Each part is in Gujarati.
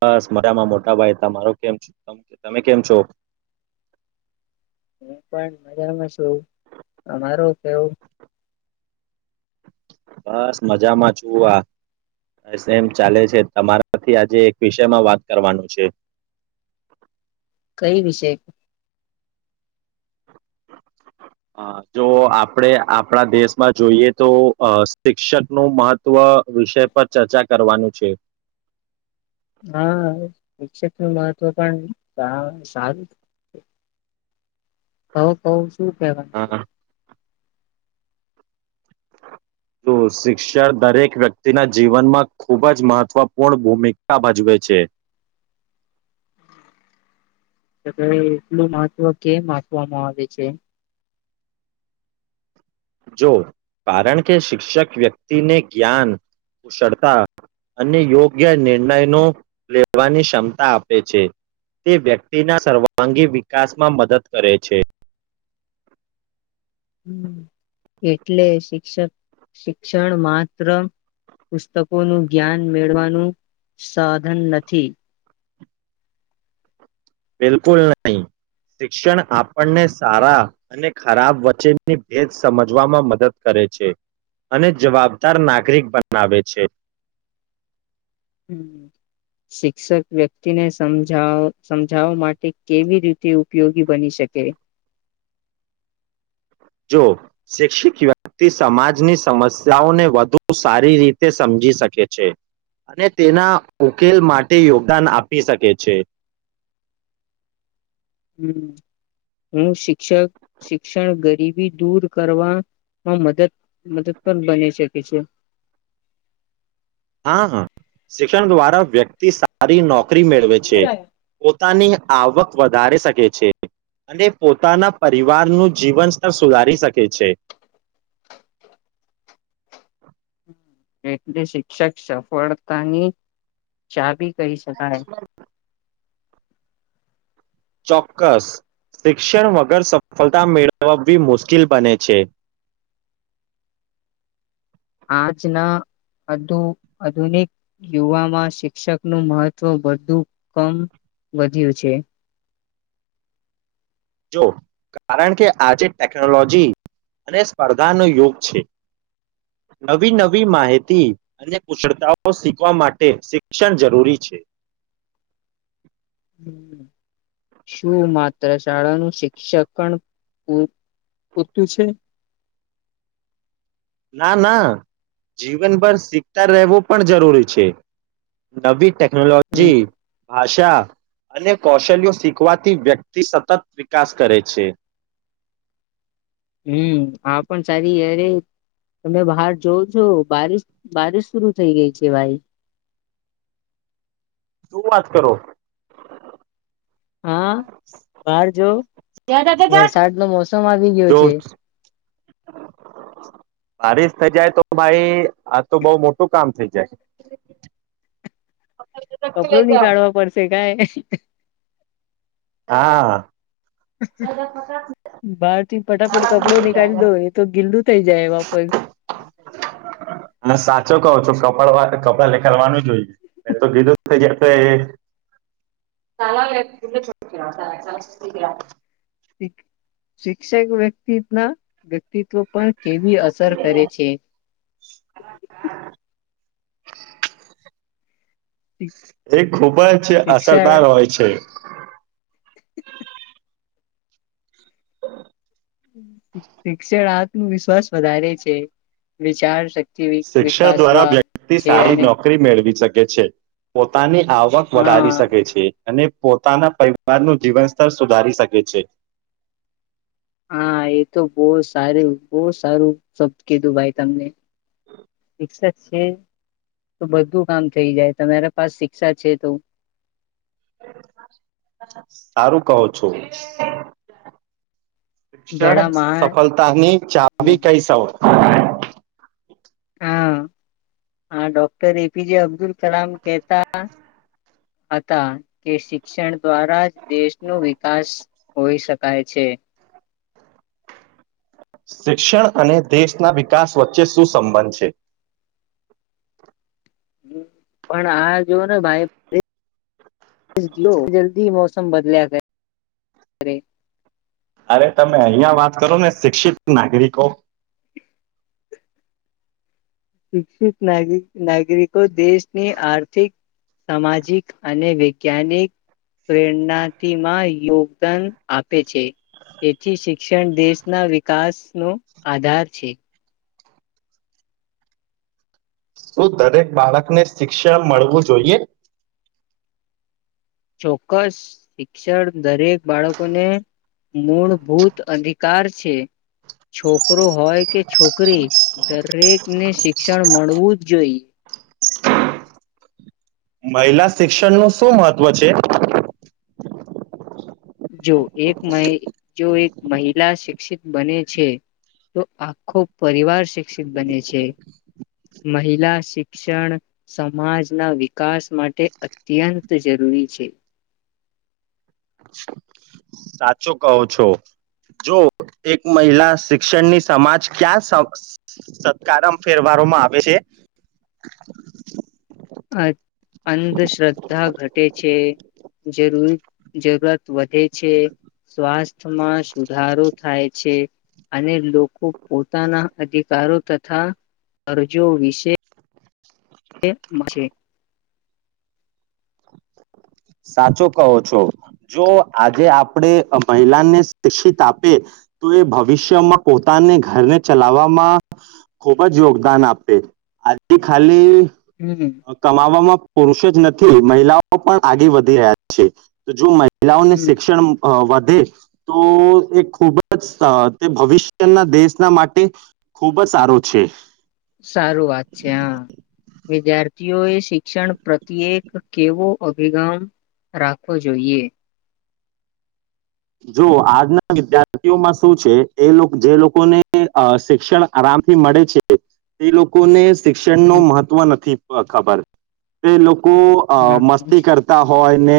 બસ મરામાં મોટા ભાઈ ત મારો કેમ તમે કેમ છો? એ પણ મજામાં શું, અમારું કેવું? બસ મજામાં છું આ, બસ એમ ચાલે છે, તમારાથી આજે એક વિષયમાં વાત કરવાનું છે. કઈ વિષય? જો આપણે આપણા દેશમાં જોઈએ તો શિક્ષકનું મહત્ત્વ વિષય પર ચર્ચા કરવાનું છે. હા શિક્ષક નું મહત્વ પણ સારું ક તું અ, તો શિક્ષણ દરેક વ્યક્તિના જીવનમાં ખૂબ જ મહત્વપૂર્ણ ભૂમિકા ભજવે છે. તો ભ એટલું મહત્વ કેમ આપવામાં આવે છે? જો કારણ કે શિક્ષક વ્યક્તિને જ્ઞાન, કુશળતા, અને યોગ્ય નિર્ણયનો, લેવાની ક્ષમતા આપે છે, તે વ્યક્તિના સર્વાંગી વિકાસમાં મદદ કરે છે. એટલે શિક્ષક શિક્ષણ માત્ર પુસ્તકોનું જ્ઞાન મેળવાનું સાધન નથી. બિલકુલ નહી, શિક્ષણ આપણને સારા અને ખરાબ વચ્ચેની ભેદ સમજવામાં મદદ કરે છે, અને જવાબદાર નાગરિક બનાવે છે. શિક્ષક વ્યક્તિને સમ સમજાવવા માટે કેવી રીતે ઉપયોગી બની શકે? જો શિક્ષિત વ્યક્તિ સમાજની સમસ્યાઓને વધુ સારી રીતે સમજી શકે છે, અને તેના ઉકેલ માટે યોગદાન આપી શકે છે. હમ, હું શિક્ષક શિક્ષણ ગરીબી દૂર કરવાવામાં મદદ મદદ પણ બની શકે છે. હા હા શિક્ષણ દ્વારા વ્યક્તિ સારી નોકરી મેળવે છે, પોતાની આવક વધારે શકે છે, અને પોતાના પરિવારનું જીવન સ્તર સુધારી શકે છે. એટલે શિક્ષક સફળતાની ચાવી કહી શકાય. ચોક્કસ, શિક્ષણ વગર સફળતા મેળવવી મુશ્કેલ બને છે. આજના આધુનિક યુવામાં શિક્ષકનું મહત્વ વધુ કમ વધ્યું છે. જો કારણ કે આજે ટેકનોલોજી અને સ્પર્ધાનો યોગ છે, નવી નવી માહિતી અને કુશળતાઓ શીખવા માટે શિક્ષણ જરૂરી છે. શું માત્ર શાળાનું શિક્ષકણ પૂતું છે? ના ના, જીવનભર શીખતા રહેવું પણ જરૂરી છે, નવી ટેક્નોલોજી, ભાષા શિક્ષ અને કૌશલ્યો શીખવાથી વ્યક્તિ સતત વિકાસ કરે છે. હમ આ પણ સારી યરે તમે બહાર જોવ છો બારિશ બારિશ શરુ થઈ ગઈ છે ભાઈ. શું વાત કરો? હા બહાર જો. ક્યા વરસાદનો મોસમ આવી ગયો જો [unintelligible] છે બારીસ થઇ જાય તો ભાઈ આ તો બઉ મોટું કામ થઇ જાય. કપડો નની કાઢવા પડશે કઈ હા બાર થી ફટાફટ કપડો નીકળી દો એ તો ગીલું થઈ જાય એમાં પણ અને સાચો કહો છો કપડા કડવાનું જ હોય એ તો કીધું [unintelligible] શિક્ષક વ્યક્તિના વક્તિ વ્યક્તિત્વ પણ કેવી અસર કરે છે. એ ખુબ જ અસરદાર શિક્ષણ હોય છે. શિક્ષણ આત્મવિશ્વાસ વધારે છે, વિચાર શ શિક્ષણ દ્વારા વ્યક્તિ સારી અને નોકરી મેળવી શકે છે, પોતાની આવક હા વધારી શકે છે. અને, પોતાના પરિવારનું જીવન સ્તર સુધારી શકે છે. હા, એ તો બોવ સારું બોવ સારું શબ્દ કીધું ભાઈ તમને, શિક્ષા છે તો બધું કામ થઈ જાય, તમારા પાસ શિક્ષા છે તો. [unintelligible] સારું કહો છો. [inaudible] શિક્ષણ ઘણા મહાન સફળતાની હમ ચાવી કહીશો. હા, હા, ડૉક્ટર એ પી જે અબ્દુલ કલામ કહેતા હતા કે, શિક્ષણ દ્વારા જ દેશનો વિકાસ હોઈ શકાય છે. શિક્ષણ અને દેશના વિકાસ વચ્ચે શું સંબંધ છે? હ, પણ આ જો ને ભાઈ, [inaudible] જલ્દી મોસમ બદલ્યા કરે, કરે. અરે, તમે અહિયાં વાત કરો ને, શિક્ષિત નાગરિકો શિક્ષિત નાગ નાગરિકો દેશની આર્થિક, સામાજિક અને વૈજ્ઞાનિક પ્રેરનાતિમાં યોગદાન આપે છે. તેથી શિક્ષણ દેશના વિકાસનો આધાર છે. શું દરેક બાળકને શિક્ષણ મળવું જોઈએ.? ચોક્કસ, શિક્ષણ દરેક બાળકો ને મૂળભૂત અધિકાર છે. છોકરો હોય કે છોકરી, દરેકને શિક્ષણ મળવું જ જોઈએ. મહિલા શિક્ષણનું શું મહત્વ છે? જો એક મહિ, જો એક મહિલા શિક્ષિત બને છે, તો આખો પરિવાર શિક્ષિત બને છે. મહિલા શિક્ષણ સમાજના વિકાસ માટે અત્યંત જરૂરી છે. સાચું કહો છો. જો એક મહિલા શિક્ષણની, સમાજ ક્યાં સત સત્કારમ ફેરવામાં આવે છે? અ- અંધશ્રદ્ધા ઘટે છે જરૂર જરૂરત વધે છે, સ્વાસ્થ્યમાં સુધારો થાય છે, અને લોકો પોતાના અધિકારો તથા કરજો વિશે એમ છે. [inaudible] સાચો કહો છો, જો આજે આપણે મહિલાને શિક્ષિત આપે, તો એ ભવિષ્યમાં પોતાને ઘરને ચલાવવામાં ખુબ જ યોગદાન આપે આજથી ખાલી હમ કમાવામાં પુરુષ જ નથી, મહિલાઓ પણ આગે વધી રહ્યા છે, તો જો મહિ મહિલાઓને હમ શિક્ષણ અ વ હમ્મ, તો એ ખૂબ જ, તે ભવિષ્યના દેશના માટે ખૂબ જ સારું છે. સારું વાત છે. હા, વિદ્યાર્થીઓએ શિક્ષણ પ્રત્યે કેવો અભિગમ રાખવો જોઈએ.? જો આજના વિદ્યાર્થીઓમાં શું છે? એ લોકોને જે લોકોને શિક્ષણ આરામથી મળે છે, તે લોકોને શિક્ષણનું હ મહત્ત્વ નથી. [unintelligible] ખબર તે લોકો લોકો અ મસ્તી કરતા હોય ને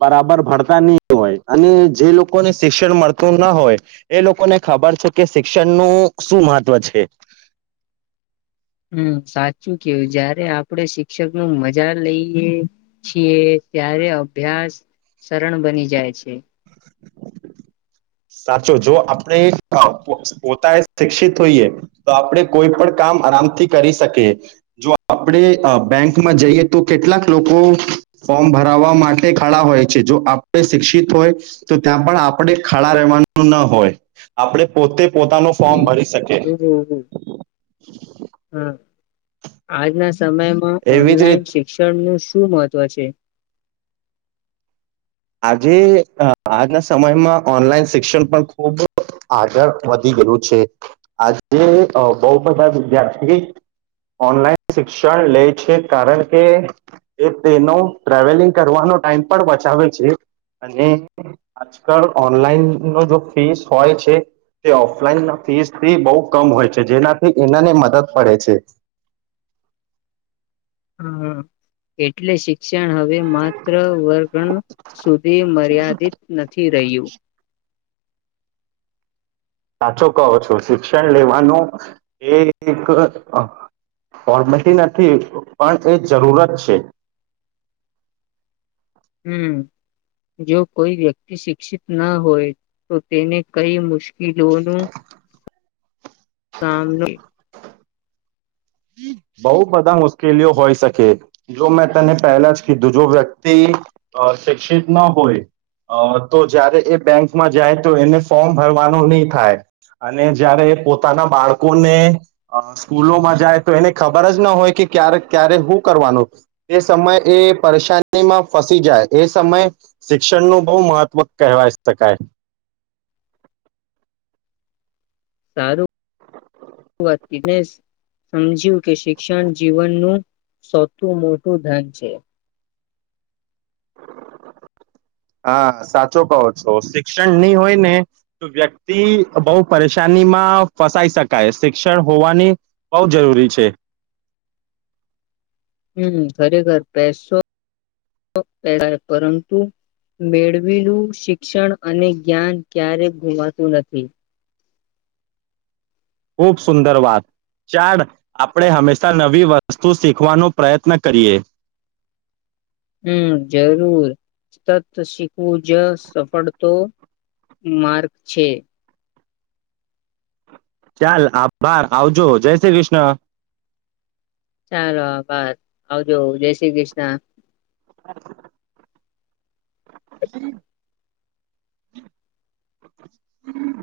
બરાબર ભણતા નહી હોય, અને જે લોકોને શિક્ષણ મળતું ના હોય, એ લોકોને ખબર છે, કે શિક્ષણનું શું મહત્વ છે.? હમ્મ, સાચ શું કેવું? જયારે આપ આપણે શિક્ષક નું મજા લઈએ છીએ, ત્યારે અભ્યાસ સરળ બની જાય છે. સાચો જો આપણે પોતાએ શિક્ષિત હોઈએ તો, આપણે કોઈ પણ કામ આરામથી કરી શકીએ. જો આપણે બેંકમાં જઈએ તો કેટલાક લોકો ફોર્મ ભરાવા માટે ખાળા હોય છે. જો આપણે શિક્ષિત હોય તો, ત્યાં પણ આપણે ખડા રહેવાનું ના હોય, આપણે પોતે પોતાનું ફોર્મ હમ ભરી શકે. હમ [unintelligible] આજ ના સમયમાં જ રીતે ઓનલાઈન શિક્ષણ નું શું મહત્વ છે? આજે આજના સમયમાં ઓનલાઈન શિક્ષણ પણ ખુબ આગળ વધી ગેલુ છે. આજે હું અ બહુ બધા વિદ્યાર્થી ઓનલાઈન શિક્ષણ લે છે કારણ કે તેનો ટ્રાવેલિંગ કરવાનો ટાઈમ પણ બચાવે છે અને આજકાલ ઓનલાઈન નો ફીસ હોય છે તે ઓફલાઈન ફીસથી બઉ કમ હોય છે જેનાથી એનાને મદદ પડે છે. હા એટલે શીખ ક્ષણ હવે માત્ર વર્ગણ સુધી મર્યાદિત નથી રહ્યું. સાચો કહો છો શિક્ષણ લેવાનો એ એક ફોર્મલિટી નથી પણ એ જરૂરત છે. હમ જો કોઈ વ્યક્તિ શિક્ષિત ના હોય તો તેને કઈ મુશ કીલોનું [unintelligible] બઉ બધા મુશ્કેલીઓ હોય શકે. જો મેં તને પહેલા જ કીધું જો વ્યક્તિ શિક્ષિત અ ના હોય અ તો જયારે એ બેંકમાં જાય તો એને ફોર્મ ભરવાનો ની થાય અને જયારે એ પોતાના બાળકોને અ સ્કૂલોમાં જાય તો એને ખબર જ ના હોય કે ક્યારે ક્યારે હુ કરવાનું એ સમય એ પરેશાનીમાં ફસી જાય એ સમય શિક્ષણનું બહુ મહત્વ કહેવાય શકાય. સારું [inaudible] સમજ્યું કે શિક્ષણ જીવનનું સતું મોટું ધન છે હા સાચો કહો છો શિક્ષણ ની હોય ને તો વ્યક્તિ બઉ પરેશાનીમાં ફસાઈ શકાય શિક્ષણ હોવાની બઉ જરૂરી છે. હમ ખરેખર પેસો [unintelligible] પરંતુ મેળવેલું શિક્ષણ અને જ્ઞાન ક્યારેક ગુમાતું નથી. ખૂબ સુંદર વાત ચાડ આપડે હંમેશા નવી વસ્તુ શીખવાનો પ્રયત્ન કરીએ. હમ જરૂર તત શીખવું જ સફળતો માર્ગ છે. ચાલ આભાર આવજો જય શ્રી કૃષ્ણ. ચાલો આભાર આવજો જય શ્રી કૃષ્ણ. [inaudible] હમ.